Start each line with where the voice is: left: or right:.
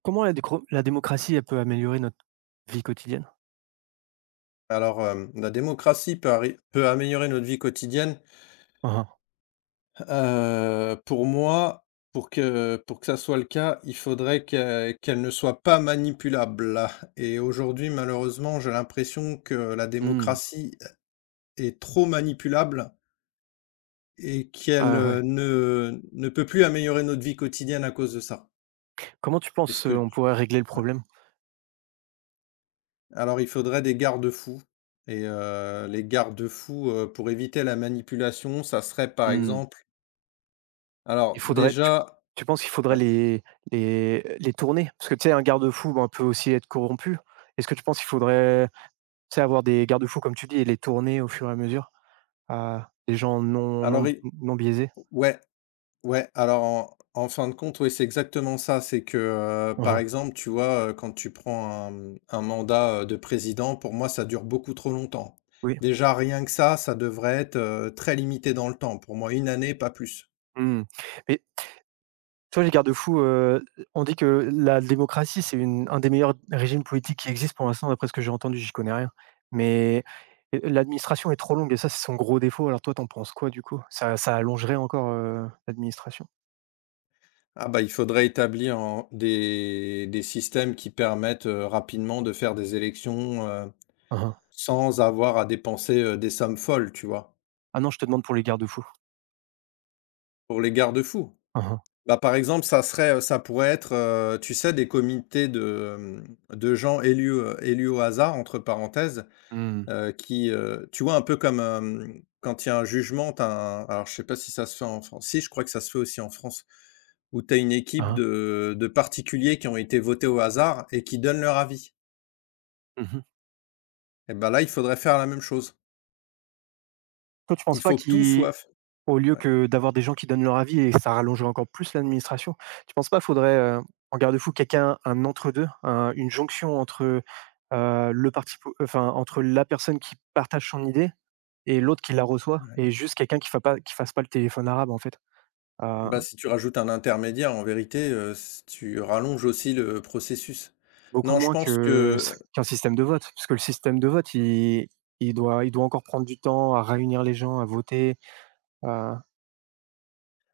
right: Comment la démocratie, elle peut améliorer notre vie quotidienne?
left: La démocratie peut améliorer notre vie quotidienne.
right: Hein,
left: Pour moi, pour que ça soit le cas, il faudrait que qu'elle ne soit pas manipulable et aujourd'hui, malheureusement, j'ai l'impression que la
right: hein. Mmh.
left: démocratie est trop manipulable et qu'elle,
right: Ah ouais.
left: ne peut plus améliorer notre vie quotidienne à cause de ça.
right: Comment tu
left: Est-ce
right: penses,
left: que
right: on pourrait régler le
left: ouais.
right: problème?
left: Alors il faudrait des garde-fous et les garde-fous, pour éviter la manipulation, ça serait par
right: Mmh.
left: exemple. Alors
right: Il faudrait tu
left: déjà
right: tu penses qu'il faudrait
left: ouais,
right: les tourner? Parce que tu sais, un garde-fou, ben, peut aussi être corrompu. Est-ce que tu penses qu'il faudrait, tu sais, avoir des garde-fous comme tu dis et les tourner au fur et à mesure à des gens non
left: alors
right: non
left: i
right: non biaisés?
left: Ouais, ouais, alors en fin de compte, oui, c'est exactement ça. C'est que,
right: Ah
left: par
right: hein.
left: exemple, tu vois, quand tu prends un, un mandat, de président, pour moi, ça dure beaucoup trop longtemps.
right: Oui.
left: Déjà rien que ça devrait être, très limité dans le temps. Pour moi, une année, pas plus.
right: Mmh. Mais tu vois les garde-fous, on dit que la démocratie, c'est une un des meilleurs régimes politiques qui existent pour l'instant d'après ce que j'ai entendu, j'y connais rien. Mais et l'administration est trop longue et ça, c'est son gros défaut. Alors toi, tu en penses quoi du coup? Ça allongerait encore, l'administration?
left: Ah bah, il faudrait établir en des systèmes qui permettent, rapidement de faire des élections, heu,
right: Hein, hein.
left: sans avoir à dépenser, des sommes folles, tu vois?
right: Ah non, je te demande pour les garde-fous.
left: Pour les garde-fous.
right: Hein, hein.
left: Bah, par exemple, ça serait, ça pourrait être, tu sais, des comités de gens élus, élus au hasard entre parenthèses,
right: Mmh.
left: qui, tu vois, un peu comme, quand il y a un jugement, t'as un alors je sais pas si ça se fait en France. Si, je crois que ça se fait aussi en France, où tu as une
right: Hein,
left: équipe
right: hein.
left: de particuliers qui ont été votés au hasard et qui donnent leur avis.
right: Mmh.
left: Et bah, là, il faudrait faire la même chose.
right: Toi, tu
left: Il
right: penses pas
left: faut que tout
right: qu'ils...
left: soit f
right: Au lieu
left: Ouais,
right: que d'avoir des gens qui donnent leur avis et ça rallongerait encore plus l'administration. Tu penses pas faudrait, en garde-fou quelqu'un un entre-deux, un une jonction entre, le parti po enfin entre la personne qui partage son idée et l'autre qui la reçoit
left: ouais.
right: et juste quelqu'un qui fasse pas le téléphone arabe en fait? Heu,
left: Bah, si tu rajoutes un intermédiaire, en vérité, s tu rallonges aussi le processus.
right: Beaucoup
left: Non, je
right: moins
left: pense
right: que
left: que,
right: qu'un système de vote, parce que le système de vote il doit encore prendre du temps à réunir les gens, à voter, à...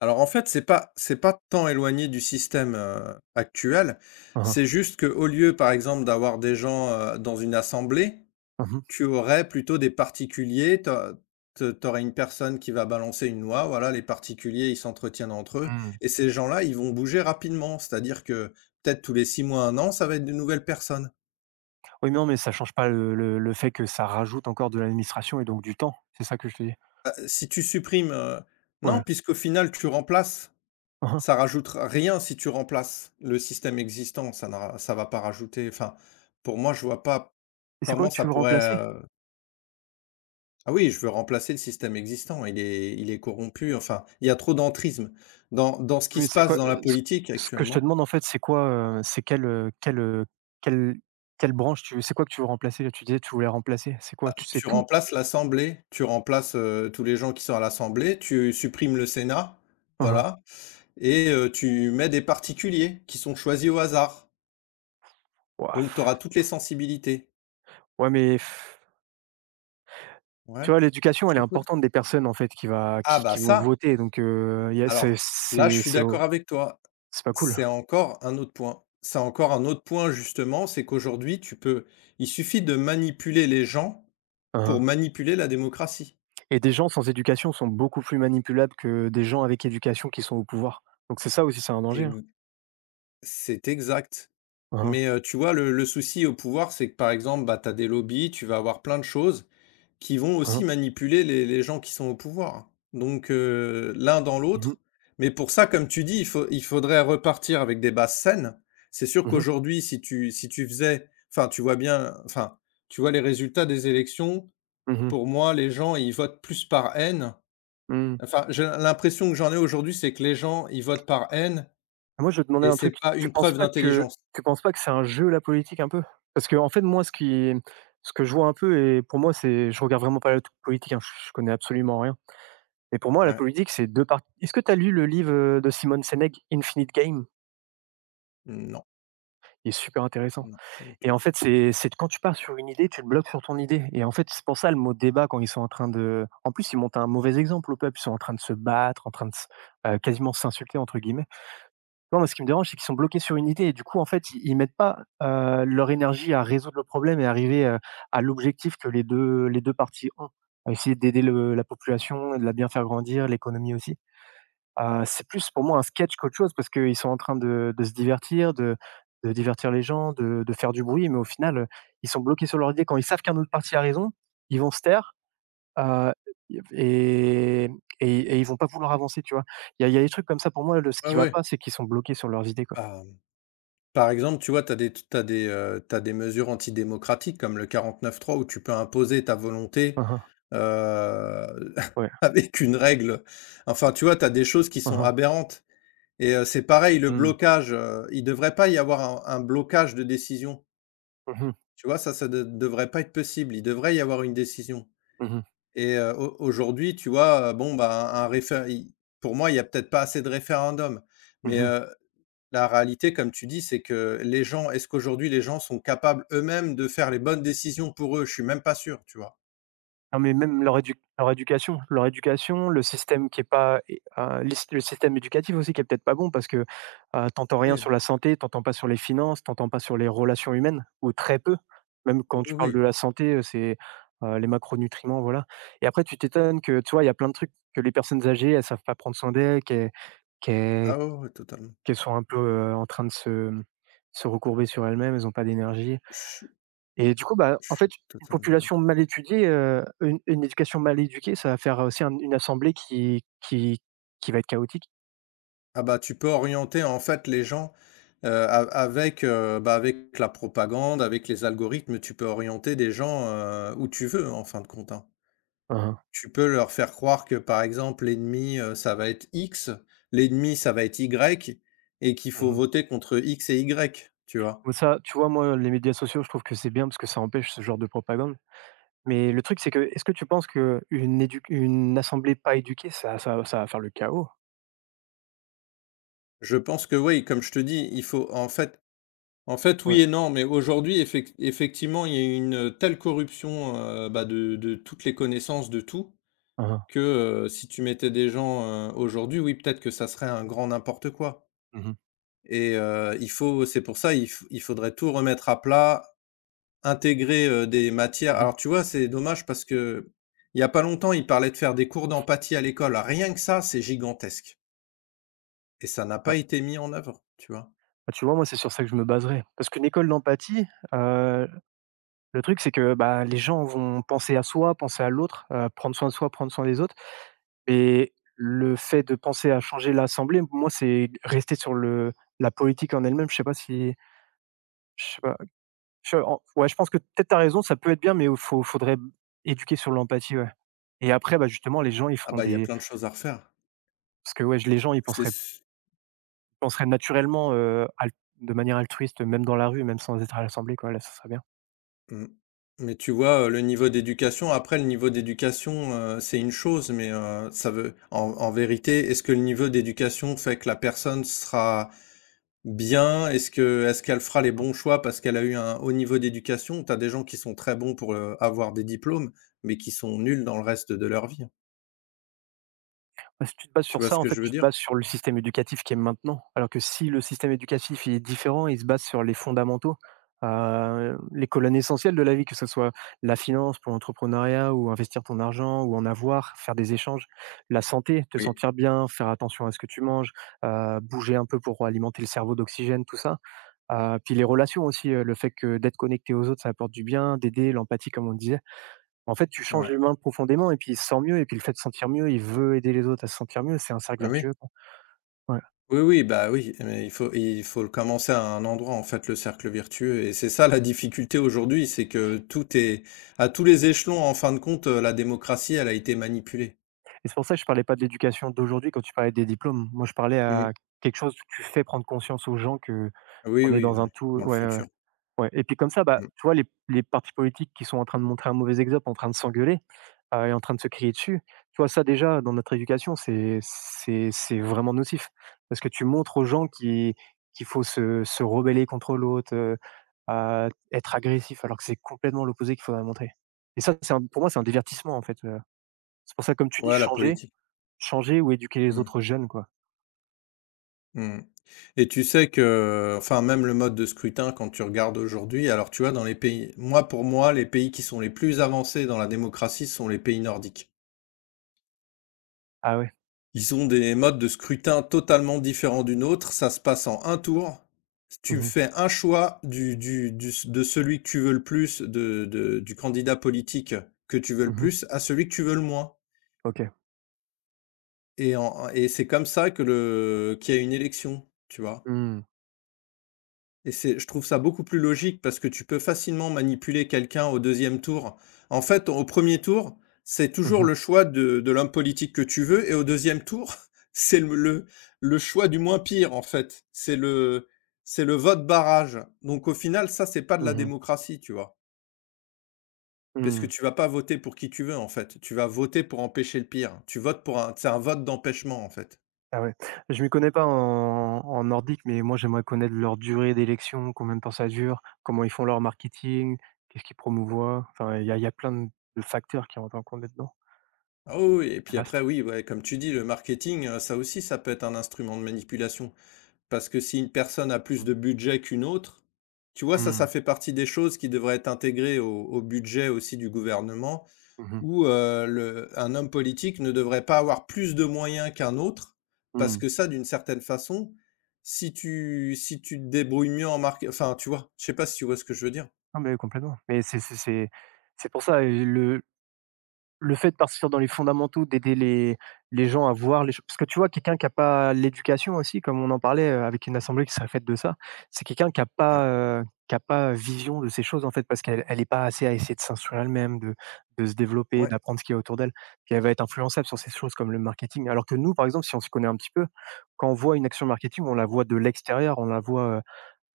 left: alors en fait, c'est pas tant éloigné du système, actuel.
right: Mmh
left: C'est
right: mh.
left: juste que au lieu, par exemple, d'avoir des gens, dans une assemblée,
right: Mmh.
left: tu aurais plutôt des particuliers. Tu te tu une personne qui va balancer une loi, voilà, les particuliers, ils s'entretiennent entre eux
right: Mmh.
left: et ces gens-là, ils vont bouger rapidement. C'est-à-dire que peut-être tous les 6 mois, un an, ça va être de nouvelles personnes.
right: Oui, non, mais ça change pas le fait que ça rajoute encore de l'administration et donc du temps. C'est ça que je te dis.
left: Bah, si tu supprimes, Non,
right: Ouais.
left: puisqu'au final, tu remplaces.
right: Mmh.
left: Ça rajoute rien si tu remplaces le système existant, ça va pas rajouter. Pour moi, je vois pas
right: Et c'est quoi
left: comment
right: que
left: ça
right: tu veux
left: pourrait,
right: remplacer?
left: ah oui, je veux remplacer le système existant, il est corrompu, enfin, il y a trop d'entrisme. Dans ce qui
right: Oui,
left: se
right: c'est
left: passe
right: quoi,
left: dans la
right: ce
left: politique
right: ce que je te
left: actuellement,
right: demande, en fait, c'est quoi, c'est quelle quelle branche tu c'est quoi que tu veux remplacer, là? Tu disais que tu voulais remplacer. C'est quoi? Tu sais
left: tu
right: tout?
left: remplaces l'Assemblée, tu remplaces, tous les gens qui sont à l'Assemblée, tu supprimes le Sénat,
right: Mmh mh.
left: voilà. Et tu mets des particuliers qui sont choisis au hasard,
right: Ouah,
left: donc tu
right: pff.
left: auras toutes les sensibilités.
right: Ouais, mais pff, tu
left: Ouais,
right: vois, l'éducation,
left: je
right: elle est
left: t'écoute.
right: importante des personnes, en fait, qui va
left: Ah bah
right: qui vont
left: ça
right: voter donc, y a
left: Alors, là, je suis
right: c'est au
left: d'accord avec toi.
right: c'est pas cool.
left: C'est encore un autre point. C'est encore un autre point, justement, c'est qu'aujourd'hui, tu peux il suffit de manipuler les gens pour
right: Mmh.
left: manipuler la démocratie.
right: Et des gens sans éducation sont beaucoup plus manipulables que des gens avec éducation qui sont au pouvoir. Donc c'est ça aussi, c'est un danger, hein.
left: Ex C'est exact.
right: Hein
left: Mais, tu vois, le souci au pouvoir, c'est que, par exemple, bah, tu as des lobbies, tu vas avoir plein de choses qui
right: hein,
left: vont
right: hein
left: aussi
right: hein.
left: manipuler les gens qui sont au pouvoir. Donc, l'un dans
right: Mmh mh.
left: l'autre. Mais pour ça, comme tu dis, il faudrait repartir avec des bases saines. C'est sûr qu'aujourd'hui, si tu faisais enfin, tu vois bien. Enfin, tu vois les résultats des élections,
right: Mmh.
left: pour moi, les gens, ils votent plus par haine.
right: Mmh.
left: Enfin, j'ai l'impression que j'en ai aujourd'hui, c'est que les gens, ils votent par haine
right: Moi, je demandais
left: et
right: un
left: c'est
right: truc.
left: pas
right: Tu
left: une
right: penses
left: preuve
right: pas que
left: d'intelligence.
right: tu penses pas que c'est un jeu la politique un peu? Parce que en fait, moi, ce que je vois un peu et pour moi, c'est je regarde vraiment pas la t politique, hein, je connais absolument rien. Mais pour moi, la
left: Ouais.
right: politique, c'est 2 parties. Est-ce que tu as lu le livre, de Simone Sénègue, Infinite Game?
left: Non,
right: Il est super intéressant.
left: non, pas du
right: Et
left: tout.
right: en fait, c'est quand tu pars sur une idée, tu te bloques sur ton idée et en fait, c'est pour ça le mot débat quand ils sont en train de en plus, ils montent un mauvais exemple au peuple. Ils sont en train de se battre, en train de s quasiment «s'insulter» entre guillemets. Non, moi, ce qui me dérange, c'est qu'ils sont bloqués sur une idée et du coup, en fait, ils mettent pas, leur énergie à résoudre le problème et arriver, à l'objectif que les deux parties ont. À essayer d'aider le la population, de la bien faire grandir, l'économie aussi. C'est plus pour moi un sketch qu'autre chose parce qu'ils sont en train de se divertir, de divertir les gens, de faire du bruit, mais au final, ils sont bloqués sur leur idée. Quand ils savent qu'un autre parti a raison, ils vont se taire, heu, et et ils vont pas vouloir avancer, tu vois? Il y a des trucs comme ça pour moi, le ce
left: Ouais,
right: qui va
left: ouais.
right: pas, c'est qu'ils sont bloqués sur leurs idées, quoi.
left: Bah Par exemple, tu vois, tu as des t'as des, tu des mesures antidémocratiques comme le quarante-neuf trois où tu peux imposer ta volonté,
right: Mmh.
left: heu,
right: Ouais.
left: avec une règle. Enfin, tu vois, tu as des choses qui
right: Mmh
left: sont
right: mh.
left: aberrantes et c'est pareil le
right: Mmh.
left: blocage, il devrait pas y avoir un blocage de décision.
right: Mmh mh.
left: Tu vois, ça de devrait pas être possible. Il devrait y avoir une décision
right: Mmh.
left: et au aujourd'hui, tu vois, bon, bah, un réfé i pour moi, il y a peut-être pas assez de référendums, mais
right: Mmh.
left: heu la réalité, comme tu dis, c'est que les gens, est-ce qu'aujourd'hui les gens sont capables eux-mêmes de faire les bonnes décisions pour eux? Je suis même pas sûr, tu vois?
right: Non, mais même leur éducation, le système qui est pas é les le système éducatif aussi qui est peut-être pas bon parce que, tu rien
left: Oui,
right: sur la santé, t'entends pas sur les finances, t'entends pas sur les relations humaines ou très peu. Même
left: oui,
right: quand tu parles de
left: oui.
right: la santé, c'est, les macronutriments, voilà. Et après tu t'étonnes que, tu vois, il y a plein de trucs que les personnes âgées, elles savent pas prendre soin d'elles, qu'elles
left: Ah ouais, ouais, totalement.
right: qu'elles sont un peu, en train de se recourber sur elles-mêmes, elles ont pas d'énergie.
left: Je suis
right: Et du coup, bah,
left: je
right: en fait,
left: suis
right: une
left: totalement
right: population
left: d'accord.
right: mal étudiée, une éducation mal éduquée, ça va faire aussi un une assemblée qui va être chaotique.
left: Ah bah, tu peux orienter en fait les gens, a avec, bah, avec la propagande, avec les algorithmes, tu peux orienter des gens, où tu veux, en fin de compte, hein.
right: Hein,
left: Tu peux leur faire croire que, par exemple, l'ennemi, ça va être X, l'ennemi, ça va être Y et qu'il
right: hein.
left: faut
right: Mmh.
left: voter contre X et Y, tu vois?
right: Bon ça, tu vois, moi, les médias sociaux, je trouve que c'est bien parce que ça empêche ce genre de propagande. Mais le truc, c'est que est-ce que tu penses que une assemblée pas éduquée, ça va faire le chaos?
left: Je pense que oui, comme je te dis, il faut en fait,
right: Ouais.
left: oui et non, mais aujourd'hui, effectivement, il y a une telle corruption, bah, de toutes les connaissances, de tout,
right: Hein, hein.
left: que si tu mettais des gens, aujourd'hui, oui, peut-être que ça serait un grand n'importe quoi.
right: Mmh.
left: Et il faut, c'est pour ça, il faudrait tout remettre à plat, intégrer des matières.
right: Mmh.
left: Alors, tu vois, c'est dommage parce que il y a pas longtemps, il parlait de faire des cours d'empathie à l'école. Rien que ça, c'est gigantesque. Et ça n'a
right: Ouais.
left: pas été mis en œuvre, tu vois.
right: Bah, tu vois, moi, c'est sur ça que je me baserais. Parce qu'une école d'empathie, heu, le truc, c'est que, bah, les gens vont penser à soi, penser à l'autre, prendre soin de soi, prendre soin des autres. Et le fait de penser à changer l'assemblée, moi, c'est rester sur le la politique en elle-même. Je sais pas, je en ouais, je pense que peut-être t'as raison, ça peut être bien, mais il faut faudrait éduquer sur l'empathie, ouais. Et après, bah, justement, les gens, ils
left: Ah
right: feront
left: bah, il y a
right: des
left: plein de choses à refaire.
right: parce que, ouais, les gens, ils
left: C'est
right: penseraient
left: s
right: penseraient naturellement, al de manière altruiste, même dans la rue, même sans être à l'assemblée, quoi. Là, ça serait bien.
left: Mmh. Mais tu vois, le niveau d'éducation, c'est une chose, mais, ça veut en en vérité, est-ce que le niveau d'éducation fait que la personne sera bien? Est-ce qu'elle fera les bons choix parce qu'elle a eu un haut niveau d'éducation? T'as des gens qui sont très bons pour, avoir des diplômes, mais qui sont nuls dans le reste de leur vie.
right: Bah, si tu te bases
left: Tu
right: sur
left: vois
right: ça,
left: ce
right: en
left: que
right: fait,
left: je veux
right: tu te
left: dire?
right: bases sur le système éducatif qui est maintenant. Alors que si le système éducatif il est différent, il se base sur les fondamentaux, les colonnes essentielles de la vie, que ce soit la finance pour l'entrepreneuriat ou investir ton argent ou en avoir, faire des échanges, la santé, te
left: Oui,
right: sentir bien, faire attention à ce que tu manges, bouger un peu pour alimenter le cerveau d'oxygène, tout ça. Puis les relations aussi, le fait que d'être connecté aux autres, ça apporte du bien, d'aider, l'empathie comme on disait. En fait, tu changes
left: ouais.
right: l'humain profondément et puis il se sent mieux et puis le fait de se sentir mieux, il veut aider les autres à se sentir mieux, c'est un cercle
left: Ah oui.
right: vertueux, quoi. Ouais.
left: Oui, oui, bah oui, mais il faut le commencer à un endroit, en fait, le cercle vertueux. Et c'est ça la difficulté aujourd'hui, c'est que tout est à tous les échelons, en fin de compte, la démocratie, elle a été manipulée.
right: Et c'est pour ça que je parlais pas de l'éducation d'aujourd'hui quand tu parlais des diplômes. Moi, je parlais
left: Mmh.
right: à quelque chose où tu fais prendre conscience aux gens que
left: Oui,
right: qu'on est
left: oui,
right: dans un
left: ouais,
right: tout,
left: dans le
right: ouais, ouais, ouais.
left: futur.
right: Ouais et puis comme ça, bah,
left: Mmh.
right: tu vois les partis politiques qui sont en train de montrer un mauvais exemple, en train de s'engueuler, et en train de se crier dessus, tu vois ça déjà dans notre éducation, c'est vraiment nocif. Parce que tu montres aux gens qui qu'il faut se rebeller contre l'autre, à être agressif alors que c'est complètement l'opposé qu'il faudrait montrer et ça, c'est un pour moi, c'est un divertissement en fait, c'est pour ça comme tu dis
left: Ouais, la
right: changer
left: politique.
right: changer ou éduquer les
left: Mmh.
right: autres jeunes, quoi.
left: Mmh. Et tu sais que, enfin, même le mode de scrutin, quand tu regardes aujourd'hui, alors tu vois, dans les pays, moi, pour moi, les pays qui sont les plus avancés dans la démocratie, ce sont les pays nordiques.
right: Ah ouais.
left: Ils ont des modes de scrutin totalement différents d'une autre, ça se passe en un tour. Tu
right: Mmh.
left: fais un choix de celui que tu veux le plus, du candidat politique que tu veux le
right: Mmh.
left: plus, à celui que tu veux le moins.
right: OK.
left: Et c'est comme ça que qu'il y a une élection, tu vois.
right: Mmh.
left: Et c'est je trouve ça beaucoup plus logique parce que tu peux facilement manipuler quelqu'un au deuxième tour. En fait, au premier tour, c'est
right: Mmh
left: toujours
right: mh.
left: le choix de l'homme politique que tu veux et au deuxième tour, c'est le choix du moins pire, en fait. C'est le vote barrage. Donc au final, ça, c'est pas de la
right: Mmh.
left: démocratie, tu vois? Parce que
right: Mmh.
left: tu vas pas voter pour qui tu veux, en fait. Tu vas voter pour empêcher le pire. Tu votes pour un C'est un vote d'empêchement, en fait.
right: Ah ouais. Je m'y connais pas en nordique, mais moi, j'aimerais connaître leur durée d'élection, combien de temps ça dure, comment ils font leur marketing, qu'est-ce qu'ils promouvoient? Enfin, il y a plein de facteurs qui rentrent en compte là-dedans.
left: Ah oui, oui et
right: C'est
left: puis
right: vaste.
left: après, oui, ouais, comme tu dis, le marketing, ça aussi, ça peut être un instrument de manipulation. Parce que si une personne a plus de budget qu'une autre, tu vois? Ça,
right: Mmh.
left: ça fait partie des choses qui devraient être intégrées au budget aussi du gouvernement
right: Mmh mh.
left: où, le un homme politique ne devrait pas avoir plus de moyens qu'un autre parce
right: Mmh.
left: que ça, d'une certaine façon, si tu te débrouilles mieux en marque enfin, tu vois? Je sais pas si tu vois ce que je veux dire?
right: Mais complètement. Mais c'est pour ça et le fait de partir dans les fondamentaux, d'aider les gens à voir les choses, parce que tu vois quelqu'un qui a pas l'éducation aussi comme on en parlait, avec une assemblée qui serait faite de ça, c'est quelqu'un qui a
left: Ouais,
right: pas, heu, qui a pas vision de ces choses en fait parce qu'elle est pas assez à essayer de s'instruire elle-même, de se développer,
left: ouais,
right: d'apprendre ce qu'il y a autour d'elle. Puis elle va être influençable sur ces choses comme le marketing. Alors que nous, par exemple, si on s'y connaît un petit peu, quand on voit une action marketing, on la voit de l'extérieur, on la voit,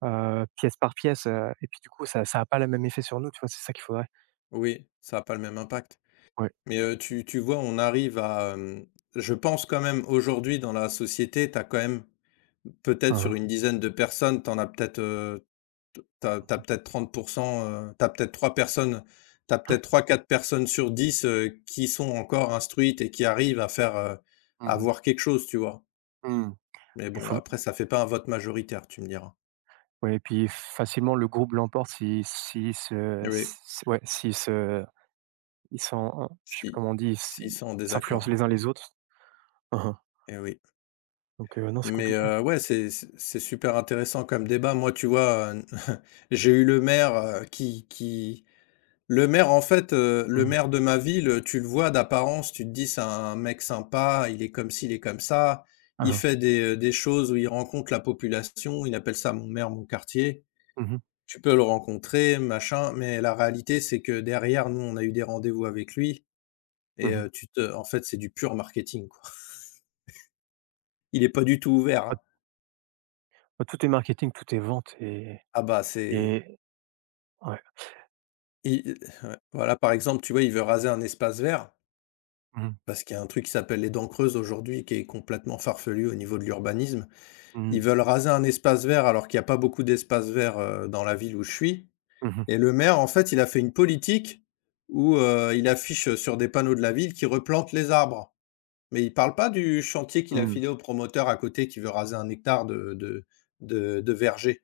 right: pièce par pièce, et puis du coup ça a pas le même effet sur nous, tu vois? C'est ça qu'il faudrait.
left: oui, ça a pas le même impact.
right: Ouais.
left: Mais, tu vois, on arrive à, hem je pense quand même aujourd'hui dans la société, tu as quand même peut-être
right: Hein,
left: sur
right: hein.
left: une dizaine de personnes, t'en as peut-être, t tu as peut-être 30, tu t'as peut-être trois personnes, t'as peut-être trois quatre personnes sur dix, qui sont encore instruites et qui arrivent à faire, à
right: Mmh.
left: voir quelque chose, tu vois?
right: Mmh.
left: Mais
right: Il
left: bon,
right: faudrait...
left: après ça fait pas un vote majoritaire, tu me diras.
right: Ouais et puis facilement le groupe l'emporte si se
left: Eh oui,
right: s ouais, si se ils sont je sais plus
left: si,
right: comment on dit?
left: s'ils sont en
right: S'influencent
left: désaccord,
right: les uns les autres. Mmh.
left: eh oui.
right: Donc, non, c'est
left: Mais
right: compliqué.
left: ouais, c'est super intéressant comme débat. Moi, tu vois, j'ai eu le maire, qui le maire, en fait, le
right: Mmh.
left: maire de ma ville, tu le vois d'apparence, tu te dis: «C'est un mec sympa, il est comme ci, il est comme ça».
right: Mmh
left: Il
right: mh.
left: fait des choses où il rencontre la population, il appelle ça «mon maire, mon quartier».
right: Mmh mh.
left: Tu peux le rencontrer, machin, mais la réalité, c'est que derrière, nous, on a eu des rendez-vous avec lui et
right: Mmh.
left: tu te en fait, c'est du pur marketing, quoi. Il est pas du tout ouvert, hein.
right: Bah, tout est marketing, tout est vente et
left: Ah bah, c'est
right: et ouais.
left: il Ouais, voilà, par exemple, tu vois, il veut raser un espace vert
right: Mmh.
left: parce qu'il y a un truc qui s'appelle les dents creuses aujourd'hui, qui est complètement farfelu au niveau de l'urbanisme.
right: Mmh
left: Ils veulent
right: mh.
left: raser un espace vert alors qu'il y a pas beaucoup d'espace vert, dans la ville où je suis
right: Mmh.
left: et le maire, en fait, il a fait une politique où, il affiche, sur des panneaux de la ville qu'il replante les arbres. Mais il parle pas du chantier qu'il a
right: Mmh.
left: filé au promoteur à côté qui veut raser un hectare de verger.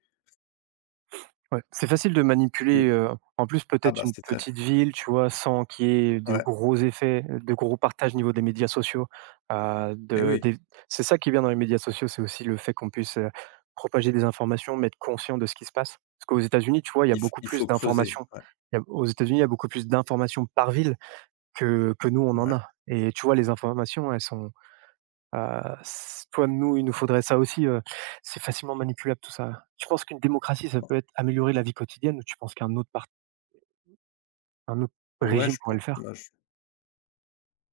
right: Ouais, c'est facile de manipuler,
left: Tu
right: en plus
left: ah
right: peut-être
left: bah,
right: une
left: c'est très f
right: petite ville, tu vois? Sans qu'il y ait de
left: Ouais,
right: gros effets, de gros partages au niveau des médias sociaux.
left: et
right: De
left: oui,
right: des C'est ça qui est bien dans les médias sociaux, c'est aussi le fait qu'on puisse, propager des informations, mais être conscient de ce qui se passe. Parce qu'aux États-Unis, tu vois, il y a beaucoup
left: il
right: plus
left: faut creuser,
right: d'informations.
left: ouais,
right: Il y a Aux États-Unis, il y a beaucoup plus d'informations par ville que nous, on en
left: ouais,
right: a et tu vois, les informations, elles sont... Nous, il nous faudrait ça aussi, c'est facilement manipulable tout ça. Tu penses qu'une démocratie, ça peut être améliorer la vie quotidienne ou tu penses qu'un autre
left: ouais, ouais,
right: régime
left: je
right: pourrait le
left: pen
right: faire?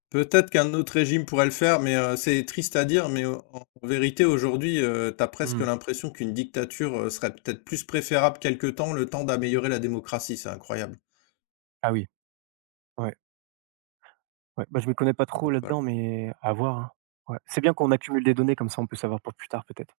left: peut-être qu'un autre régime pourrait le faire, mais c'est triste à dire, mais en vérité, aujourd'hui, tu presque
right: Mmh.
left: l'impression qu'une dictature, serait peut-être plus préférable quelque temps, le temps d'améliorer la démocratie, c'est incroyable.
right: Ah oui. Ouais, ouais, bah, je m'y connais pas trop
left: Donc voilà.
right: là-dedans, mais à voir, hein. Ouais, c'est bien qu'on accumule des données comme ça on peut savoir pour plus tard peut-être.